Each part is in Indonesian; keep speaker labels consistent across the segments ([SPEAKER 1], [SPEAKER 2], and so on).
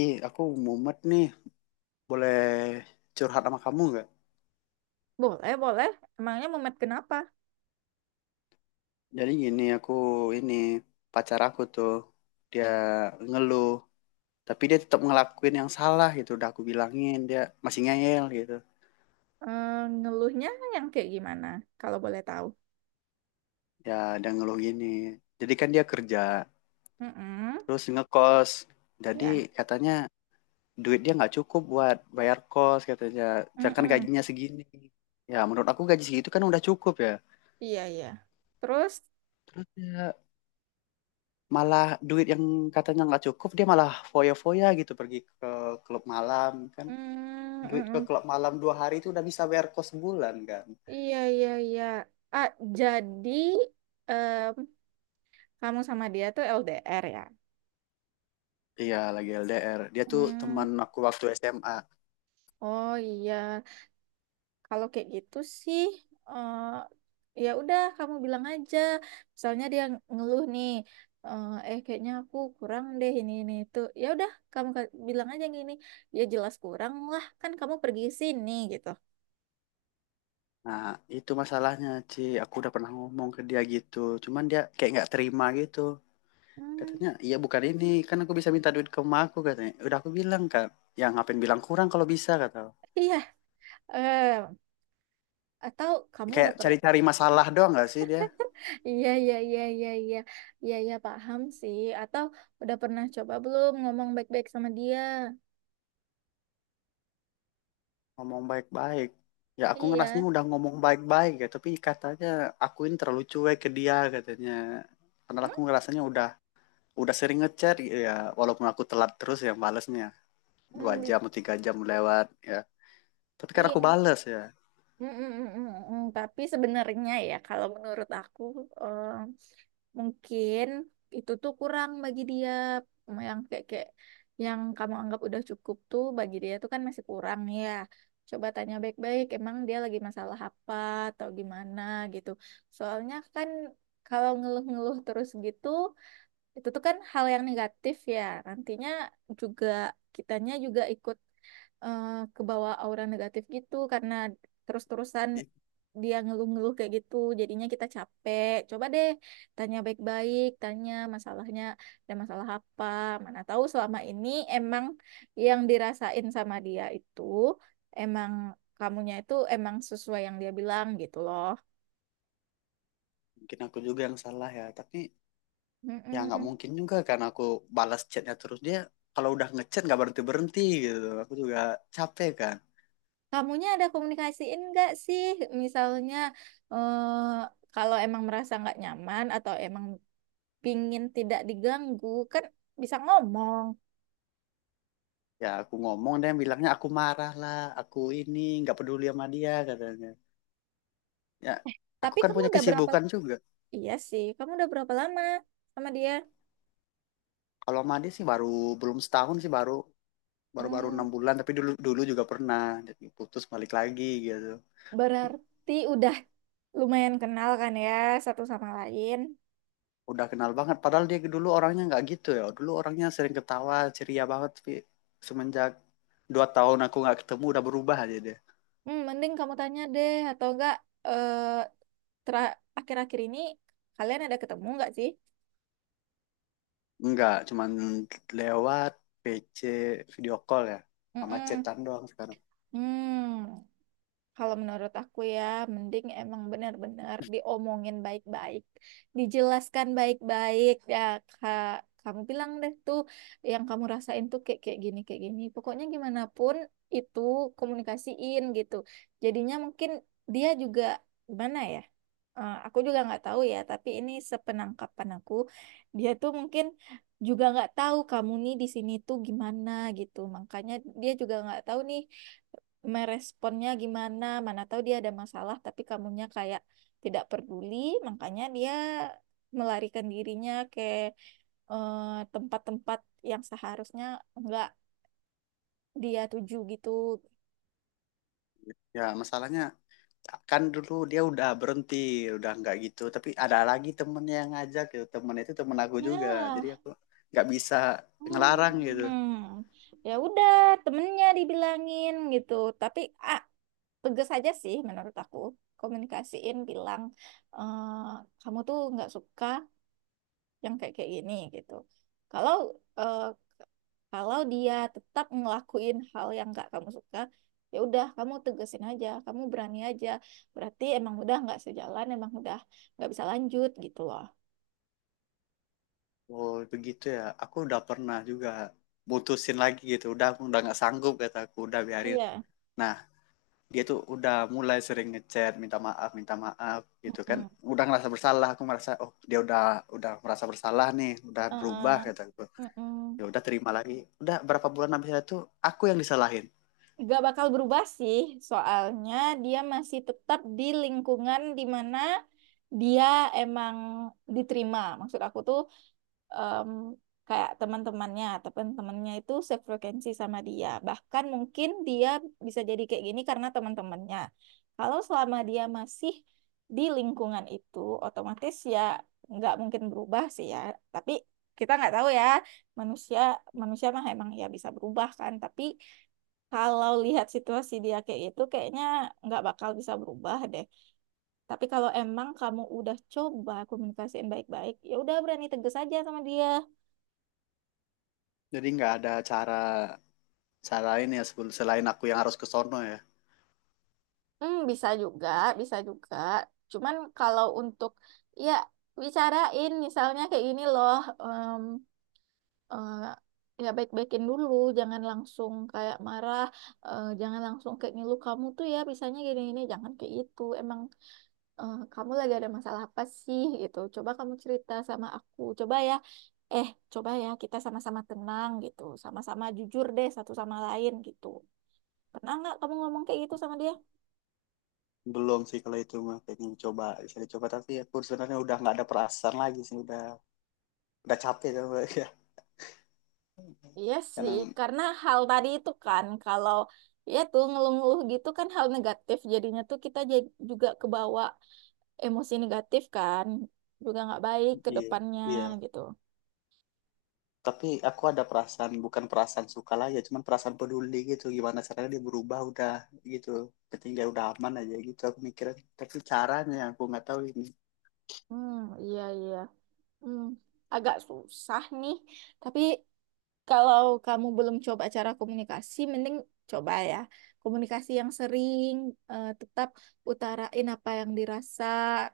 [SPEAKER 1] Ih, aku mumet nih. Boleh curhat sama kamu nggak?
[SPEAKER 2] Boleh, boleh. Emangnya mumet kenapa?
[SPEAKER 1] Jadi gini, aku ini pacar aku tuh dia ngeluh, tapi dia tetap ngelakuin yang salah gitu. Udah aku bilangin dia masih ngeyel gitu.
[SPEAKER 2] Eh, Ngeluhnya yang kayak gimana? Kalau boleh tahu.
[SPEAKER 1] Ya, dia ngeluh gini. Jadi kan dia kerja,
[SPEAKER 2] Mm-mm.
[SPEAKER 1] terus ngekos. Jadi
[SPEAKER 2] Ya.
[SPEAKER 1] katanya duit dia nggak cukup buat bayar kos katanya. Jangan
[SPEAKER 2] Mm-mm.
[SPEAKER 1] gajinya segini. Ya, menurut aku gaji segitu kan udah cukup ya.
[SPEAKER 2] Iya, iya. Terus,
[SPEAKER 1] Terus ya malah duit yang katanya nggak cukup dia malah foya-foya gitu pergi ke klub malam kan,
[SPEAKER 2] mm,
[SPEAKER 1] duit ke
[SPEAKER 2] mm-mm.
[SPEAKER 1] klub malam dua hari itu udah bisa bayar kos sebulan kan.
[SPEAKER 2] Iya, iya, iya. Ah, jadi em, kamu sama dia tuh LDR ya?
[SPEAKER 1] Iya, lagi LDR, dia tuh
[SPEAKER 2] Hmm.
[SPEAKER 1] teman aku waktu SMA.
[SPEAKER 2] Oh iya. Kalau kayak gitu sih, eh ya udah kamu bilang aja. Misalnya dia ngeluh nih, "Eh, kayaknya aku kurang deh ini itu. Ya udah kamu bilang aja gini, ya jelas kurang lah kan kamu pergi sini gitu.
[SPEAKER 1] Nah itu masalahnya, Ci, aku udah pernah ngomong ke dia gitu, cuman dia kayak nggak terima gitu.
[SPEAKER 2] Hmm,
[SPEAKER 1] Katanya iya bukan, ini kan aku bisa minta duit ke emak aku katanya. Udah aku bilang kan, yang ngapain bilang kurang kalau bisa kata,
[SPEAKER 2] iya, eh atau kamu
[SPEAKER 1] kayak
[SPEAKER 2] udah pernah?
[SPEAKER 1] cari-cari masalah doang gak sih dia.
[SPEAKER 2] Iya iya iya iya iya iya iya paham sih. Atau udah pernah coba belum ngomong baik-baik sama dia?
[SPEAKER 1] Ngomong baik-baik, ya aku ngerasnya
[SPEAKER 2] Iya,
[SPEAKER 1] udah ngomong baik-baik ya, tapi katanya aku ini terlalu cuek ke dia katanya, karena
[SPEAKER 2] hmm?
[SPEAKER 1] aku ngerasanya udah sering ngechat gitu ya. Walaupun aku telat terus yang balesnya dua
[SPEAKER 2] Hmm,
[SPEAKER 1] jam atau tiga jam lewat, ya tapi kan aku
[SPEAKER 2] iya.
[SPEAKER 1] bales ya.
[SPEAKER 2] Mm, mm, mm, mm, mm. Tapi sebenarnya ya kalau menurut aku eh, mungkin itu tuh kurang bagi dia yang kayak kayak yang kamu anggap udah cukup tuh bagi dia tuh kan masih kurang ya. Coba tanya baik-baik emang dia lagi masalah apa atau gimana gitu. Soalnya kan kalau ngeluh-ngeluh terus gitu itu tuh kan hal yang negatif ya. Nantinya juga kitanya juga ikut eh kebawa aura negatif gitu karena terus-terusan
[SPEAKER 1] Ih,
[SPEAKER 2] dia ngeluh-ngeluh kayak gitu jadinya kita capek. Coba deh tanya baik-baik, tanya masalahnya, ada masalah apa, mana tahu selama ini emang yang dirasain sama dia itu emang kamunya itu emang sesuai yang dia bilang gitu loh.
[SPEAKER 1] mungkin aku juga yang salah ya, tapi ya nggak
[SPEAKER 2] Mm-mm.
[SPEAKER 1] mungkin juga karena aku balas chatnya terus dia, kalau udah ngechat nggak berhenti berhenti gitu aku juga capek kan.
[SPEAKER 2] Kamunya ada komunikasiin nggak sih? Misalnya, eh, kalau emang merasa nggak nyaman atau emang pingin tidak diganggu kan bisa ngomong.
[SPEAKER 1] Ya aku ngomong dia bilangnya aku marah lah, aku ini nggak peduli sama dia katanya. Ya aku
[SPEAKER 2] Tapi
[SPEAKER 1] kan
[SPEAKER 2] kamu
[SPEAKER 1] punya
[SPEAKER 2] udah berapa,
[SPEAKER 1] kesibukan juga.
[SPEAKER 2] iya sih, kamu udah berapa lama sama dia?
[SPEAKER 1] Kalau mandi sih baru, belum setahun sih baru baru baru
[SPEAKER 2] Hmm,
[SPEAKER 1] enam bulan, tapi dulu dulu juga pernah jadi putus balik lagi gitu.
[SPEAKER 2] berarti udah lumayan kenal kan ya, satu sama lain.
[SPEAKER 1] Udah kenal banget, padahal dia dulu orangnya nggak gitu ya, dulu orangnya sering ketawa ceria banget, tapi semenjak dua tahun aku nggak ketemu udah berubah aja dia.
[SPEAKER 2] Hmm, mending kamu tanya deh atau enggak. eh Akhir-akhir ini kalian ada ketemu nggak sih?
[SPEAKER 1] Enggak, cuman lewat PC, video call ya, sama
[SPEAKER 2] Mm-mm.
[SPEAKER 1] chatan doang sekarang.
[SPEAKER 2] Hmm. Kalau menurut aku ya, mending emang benar-benar diomongin baik-baik, dijelaskan baik-baik ya Kak. Kamu bilang deh tuh yang kamu rasain tuh kayak kayak gini kayak gini. Pokoknya gimana pun itu komunikasiin gitu. Jadinya mungkin dia juga, gimana ya? Eh, aku juga nggak tahu ya, tapi ini sepenangkapan aku, dia tuh mungkin juga nggak tahu kamu nih di sini tuh gimana gitu. Makanya dia juga nggak tahu nih meresponnya gimana, mana tahu dia ada masalah tapi kamunya kayak tidak peduli, makanya dia melarikan dirinya ke eh, tempat-tempat yang seharusnya enggak dia tuju gitu.
[SPEAKER 1] Ya masalahnya kan dulu dia udah berhenti, udah nggak gitu, tapi ada lagi temen yang ngajak gitu, temen itu temen aku juga, jadi
[SPEAKER 2] Ya.
[SPEAKER 1] aku nggak bisa ngelarang gitu.
[SPEAKER 2] Hmm, ya udah temennya dibilangin gitu, tapi ah tegas aja sih menurut aku. Komunikasiin, bilang, eh, kamu tuh nggak suka yang kayak kayak gini gitu. kalau eh, Kalau dia tetap ngelakuin hal yang nggak kamu suka, ya udah kamu tegesin aja, kamu berani aja. Berarti emang udah nggak sejalan, emang udah nggak bisa lanjut gitu loh.
[SPEAKER 1] Oh begitu ya, aku udah pernah juga mutusin lagi gitu, udah aku udah nggak sanggup kata aku, udah biarin.
[SPEAKER 2] Iya.
[SPEAKER 1] Nah dia tuh udah mulai sering ngechat minta maaf gitu kan,
[SPEAKER 2] Mm-mm.
[SPEAKER 1] udah ngerasa bersalah. Aku merasa oh dia udah merasa bersalah nih, udah berubah
[SPEAKER 2] Uh-uh.
[SPEAKER 1] kata aku, ya
[SPEAKER 2] Mm-mm.
[SPEAKER 1] udah terima lagi. Udah berapa bulan habis itu aku yang disalahin.
[SPEAKER 2] Nggak bakal berubah sih, soalnya dia masih tetap di lingkungan di mana dia emang diterima. Maksud aku tuh em, kayak teman-temannya, teman-temannya itu sefrekuensi sama dia. Bahkan mungkin dia bisa jadi kayak gini karena teman-temannya. Kalau selama dia masih di lingkungan itu, otomatis ya nggak mungkin berubah sih ya. Tapi kita nggak tahu ya, manusia, manusia mah emang ya bisa berubah kan. Tapi kalau lihat situasi dia kayak gitu, kayaknya nggak bakal bisa berubah deh. Tapi kalau emang kamu udah coba komunikasiin baik-baik, ya udah berani tegas aja sama dia.
[SPEAKER 1] Jadi nggak ada cara selain ya sebelum selain aku yang harus ke sono ya.
[SPEAKER 2] Hmm, bisa juga, bisa juga. Cuman kalau untuk ya bicarain misalnya kayak gini loh, em, eh, ya baik-baikin dulu, jangan langsung kayak marah, jangan langsung kayak ngilu kamu tuh ya bisanya gini-gini, jangan kayak gitu. Emang kamu lagi ada masalah apa sih gitu? Coba kamu cerita sama aku, coba ya. Eh, coba ya kita sama-sama tenang gitu, sama-sama jujur deh satu sama lain gitu. Pernah nggak kamu ngomong kayak gitu sama dia?
[SPEAKER 1] Belum sih kalau itu mah, pengen coba, bisa dicoba, tapi aku sebenarnya udah nggak ada perasaan lagi sih, udah capek sama ya.
[SPEAKER 2] Iya sih,
[SPEAKER 1] Karena
[SPEAKER 2] karena hal tadi itu kan, kalau ya tuh ngeluh-ngeluh gitu kan hal negatif, jadinya tuh kita jadi juga kebawa emosi negatif kan, juga nggak baik ke
[SPEAKER 1] iya
[SPEAKER 2] depannya
[SPEAKER 1] iya,
[SPEAKER 2] gitu.
[SPEAKER 1] tapi aku ada perasaan, bukan perasaan suka lah ya, cuman perasaan peduli gitu, gimana caranya dia berubah udah gitu, penting dia udah aman aja gitu aku mikirnya, tapi caranya yang aku nggak tahu ini.
[SPEAKER 2] Hmm, iya iya. Hmm, agak susah nih, tapi kalau kamu belum coba cara komunikasi, mending coba ya. Komunikasi yang sering, tetap utarain apa yang dirasa,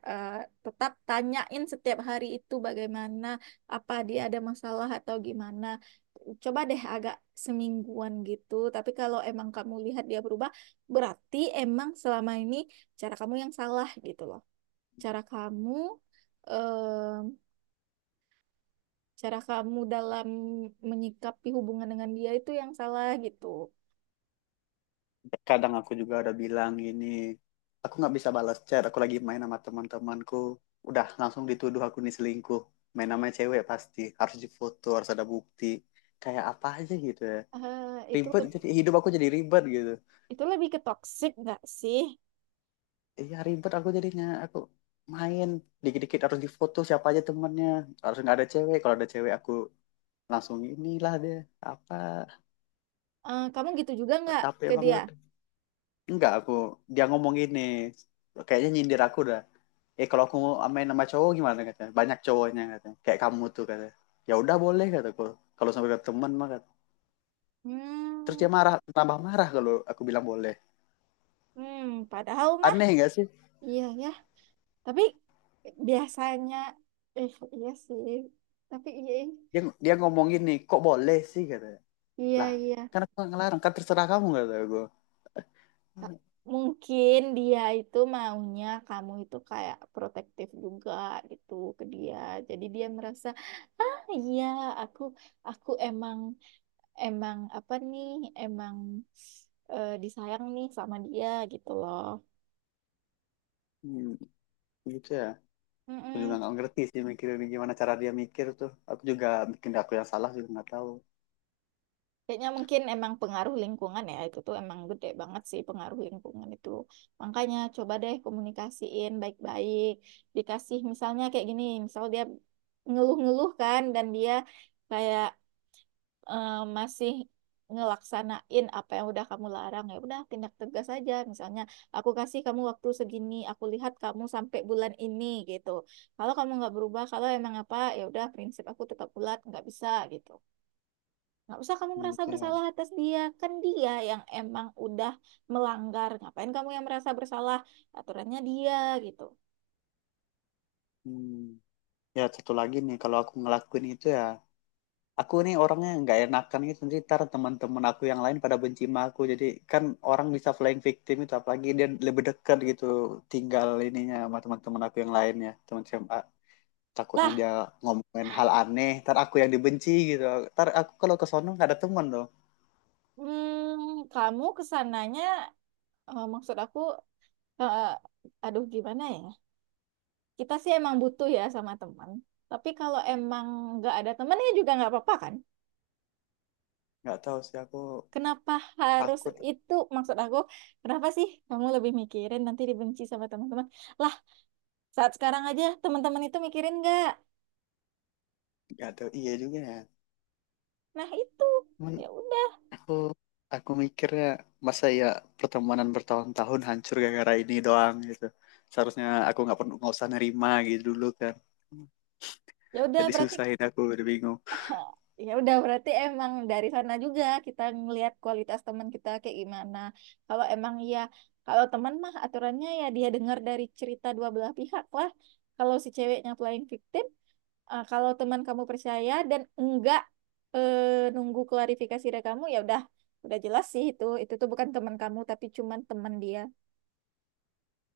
[SPEAKER 2] eh, tetap tanyain setiap hari itu bagaimana, apa dia ada masalah atau gimana. Coba deh agak semingguan gitu. Tapi kalau emang kamu lihat dia berubah, berarti emang selama ini cara kamu yang salah gitu loh. Cara kamu, eh, cara kamu dalam menyikapi hubungan dengan dia itu yang salah gitu.
[SPEAKER 1] Kadang aku juga ada bilang gini, aku nggak bisa balas chat, aku lagi main sama teman-temanku, udah langsung dituduh aku nih selingkuh, main sama cewek, pasti harus difoto, harus ada bukti, kayak apa aja gitu ya.
[SPEAKER 2] Eh, itu
[SPEAKER 1] Ribet jadi hidup aku jadi ribet gitu.
[SPEAKER 2] itu lebih ke toxic nggak sih?
[SPEAKER 1] Iya ribet, aku jadinya aku main dikit-dikit harus difoto siapa aja temennya, harus nggak ada cewek, kalau ada cewek aku langsung inilah dia apa.
[SPEAKER 2] Eh, kamu gitu juga nggak
[SPEAKER 1] Capek
[SPEAKER 2] ke dia?
[SPEAKER 1] banget. Enggak, aku, dia ngomong gini, kayaknya nyindir aku dah. Eh kalau aku mau main sama cowok gimana katanya? Banyak cowoknya katanya. Kayak kamu tuh katanya. Ya udah boleh kataku. Kalau sampai ke teman mah kata. Terus
[SPEAKER 2] Hmm,
[SPEAKER 1] dia marah, tambah marah kalau aku bilang boleh.
[SPEAKER 2] hmm, padahal mah
[SPEAKER 1] Aneh enggak sih?
[SPEAKER 2] iya ya. Tapi biasanya eh iya sih. Tapi iya
[SPEAKER 1] Dia dia ngomong gini, kok boleh sih katanya.
[SPEAKER 2] iya
[SPEAKER 1] Lah,
[SPEAKER 2] iya.
[SPEAKER 1] kan aku nggak ngelarang, kan terserah kamu kata gue.
[SPEAKER 2] Ta- Mungkin dia itu maunya kamu itu kayak protektif juga gitu ke dia. Jadi dia merasa, ah iya aku aku emang, emang apa nih, emang disayang nih sama dia gitu loh.
[SPEAKER 1] Hmm, gitu ya. Aku juga
[SPEAKER 2] Mm-mm.
[SPEAKER 1] nggak ngerti sih mikirin gimana cara dia mikir tuh. Aku juga bikin aku yang salah juga nggak tahu.
[SPEAKER 2] Kayaknya mungkin emang pengaruh lingkungan ya, itu tuh emang gede banget sih pengaruh lingkungan itu. Makanya coba deh komunikasiin baik-baik. Dikasih misalnya kayak gini, misal dia ngeluh-ngeluh kan dan dia kayak eh, masih ngelaksanain apa yang udah kamu larang, ya udah tindak tegas aja. Misalnya, aku kasih kamu waktu segini, aku lihat kamu sampai bulan ini gitu, kalau kamu nggak berubah, kalau emang apa, ya udah prinsip aku tetap bulat nggak bisa gitu. Nggak usah kamu merasa
[SPEAKER 1] Gitu ya.
[SPEAKER 2] bersalah atas dia, kan dia yang emang udah melanggar, ngapain kamu yang merasa bersalah, aturannya dia gitu.
[SPEAKER 1] Hmm. Ya satu lagi nih, kalau aku ngelakuin itu ya, aku nih orangnya nggak enakan gitu, nanti ntar teman-teman aku yang lain pada benci sama aku jadi kan, orang bisa flying victim itu, apalagi dia lebih dekat gitu, tinggal ininya sama teman-teman aku yang lainnya, teman SMA, takutnya dia
[SPEAKER 2] Lah,
[SPEAKER 1] ngomongin hal aneh, ntar aku yang dibenci gitu, ntar aku kalau ke sono nggak ada teman loh.
[SPEAKER 2] hmm, kamu kesananya, maksud aku, eh, aduh gimana ya, kita sih emang butuh ya sama teman. Tapi kalau emang nggak ada temennya juga nggak apa-apa kan?
[SPEAKER 1] Nggak tahu sih aku
[SPEAKER 2] Kenapa harus
[SPEAKER 1] takut.
[SPEAKER 2] itu? Maksud aku, kenapa sih kamu lebih mikirin nanti dibenci sama teman-teman? Lah, saat sekarang aja teman-teman itu mikirin nggak?
[SPEAKER 1] Nggak tahu, iya juga ya,
[SPEAKER 2] Nah itu,
[SPEAKER 1] cuman
[SPEAKER 2] ya udah,
[SPEAKER 1] aku aku mikirnya masa ya pertemanan bertahun-tahun hancur gara-gara ini doang gitu, seharusnya aku nggak perlu, nggak usah nerima gitu dulu kan,
[SPEAKER 2] ya udah
[SPEAKER 1] jadi
[SPEAKER 2] berarti,
[SPEAKER 1] susahin aku udah bingung.
[SPEAKER 2] oh, ya udah berarti emang dari sana juga kita ngelihat kualitas teman kita kayak gimana. Kalau emang ya, kalau teman mah aturannya ya dia dengar dari cerita dua belah pihak lah. Kalau si ceweknya playing victim, kalau teman kamu percaya dan enggak nunggu klarifikasi dari kamu, ya udah jelas sih itu tuh bukan teman kamu tapi cuman teman dia.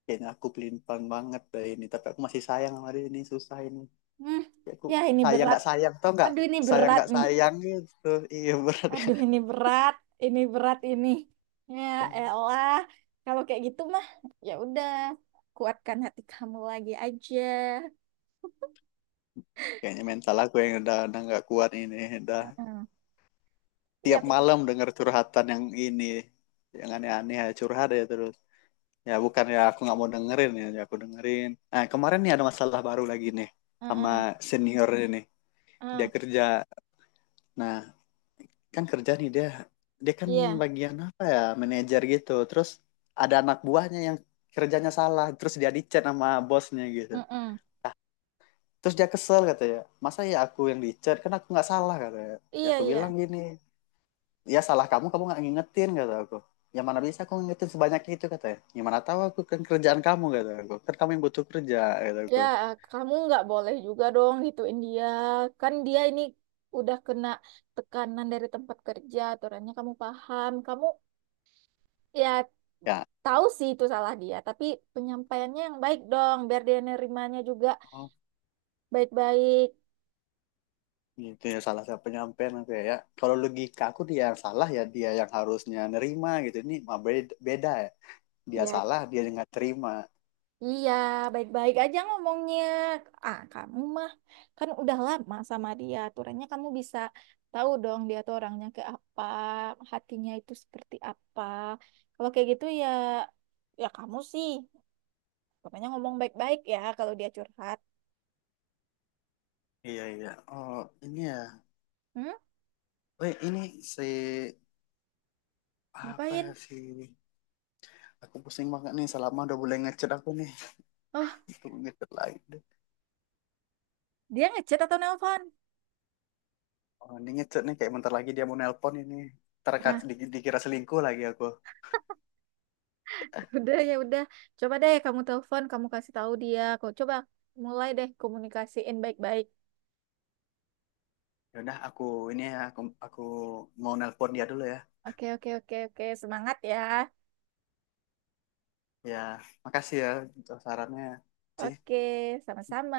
[SPEAKER 1] Kayaknya aku pelintang banget dah ini, tapi aku masih sayang sama dia, ini susah ini.
[SPEAKER 2] Hmm,
[SPEAKER 1] Ya, aku
[SPEAKER 2] ya ini
[SPEAKER 1] sayang
[SPEAKER 2] berat.
[SPEAKER 1] nggak sayang tau nggak,
[SPEAKER 2] Aduh ini
[SPEAKER 1] sayang
[SPEAKER 2] berat
[SPEAKER 1] nggak
[SPEAKER 2] nih.
[SPEAKER 1] sayang gitu. Iya berat ya.
[SPEAKER 2] Aduh, ini berat, ini berat ini. Ya elah, kalau kayak gitu mah ya udah, kuatkan hati kamu lagi aja.
[SPEAKER 1] Kayaknya mental aku yang udah nggak kuat ini, udah
[SPEAKER 2] Heeh. Iya,
[SPEAKER 1] tiap
[SPEAKER 2] pikir.
[SPEAKER 1] malam denger curhatan yang ini, yang aneh-aneh ya, curhat ya terus, ya bukan ya aku nggak mau dengerin ya, ya aku dengerin. Nah kemarin nih ada masalah baru lagi nih sama
[SPEAKER 2] Heeh.
[SPEAKER 1] senior ini. Dia
[SPEAKER 2] Heeh.
[SPEAKER 1] kerja, nah kan kerja nih dia, dia kan
[SPEAKER 2] Iya.
[SPEAKER 1] bagian apa ya, manajer gitu, terus ada anak buahnya yang kerjanya salah, terus dia dicat sama bosnya gitu.
[SPEAKER 2] Heeh.
[SPEAKER 1] Nah terus dia kesel katanya, masa ya aku yang dicat, kan aku nggak salah katanya. Ya
[SPEAKER 2] Iya,
[SPEAKER 1] aku bilang
[SPEAKER 2] iya.
[SPEAKER 1] gini, ya salah kamu, kamu nggak ngingetin kata aku, yang mana bisa aku ngingetin sebanyak itu katanya, gimana tahu aku, kan kerjaan kamu kata aku, kan kamu yang butuh kerja kata
[SPEAKER 2] Ya,
[SPEAKER 1] aku.
[SPEAKER 2] kamu nggak boleh juga dong gituin dia. Kan dia ini udah kena tekanan dari tempat kerja, aturannya kamu paham. Kamu ya
[SPEAKER 1] Ya,
[SPEAKER 2] tahu sih itu salah dia, tapi penyampaiannya yang baik dong, biar dia nerimanya juga
[SPEAKER 1] oh,
[SPEAKER 2] baik-baik.
[SPEAKER 1] gitu ya, salah siapa, penyampaian aku ya. Ya, kalau logika aku dia yang salah ya, dia yang harusnya nerima gitu. Ini mah beda, beda ya. Dia
[SPEAKER 2] Ya,
[SPEAKER 1] salah, dia yang nggak terima.
[SPEAKER 2] iya, baik-baik aja ngomongnya. Ah, kamu mah kan udah lama sama dia. Aturannya kamu bisa tahu dong dia tuh orangnya kayak apa, hatinya itu seperti apa. Kalau kayak gitu ya, ya kamu sih. Pokoknya ngomong baik-baik ya kalau dia curhat.
[SPEAKER 1] Iya iya. Oh ini ya.
[SPEAKER 2] Hmm?
[SPEAKER 1] Weh ini si apa
[SPEAKER 2] Ngapain?
[SPEAKER 1] ya si, aku pusing banget nih, selama udah boleh ngechat aku nih.
[SPEAKER 2] Oh,
[SPEAKER 1] Tunggu ngechat lagi deh.
[SPEAKER 2] dia ngechat atau nelpon?
[SPEAKER 1] Oh ini ngechat nih, kayak bentar lagi dia mau nelpon ini. Terkat
[SPEAKER 2] Nah,
[SPEAKER 1] dikira selingkuh lagi aku.
[SPEAKER 2] udah ya udah. Coba deh kamu telepon, kamu kasih tahu dia. Kok coba mulai deh komunikasiin baik-baik.
[SPEAKER 1] Ya udah aku, ini ya aku mau nelpon dia dulu ya.
[SPEAKER 2] Oke, oke, oke, oke. Semangat ya.
[SPEAKER 1] Ya makasih ya untuk sarannya. Ci.
[SPEAKER 2] Oke, sama-sama.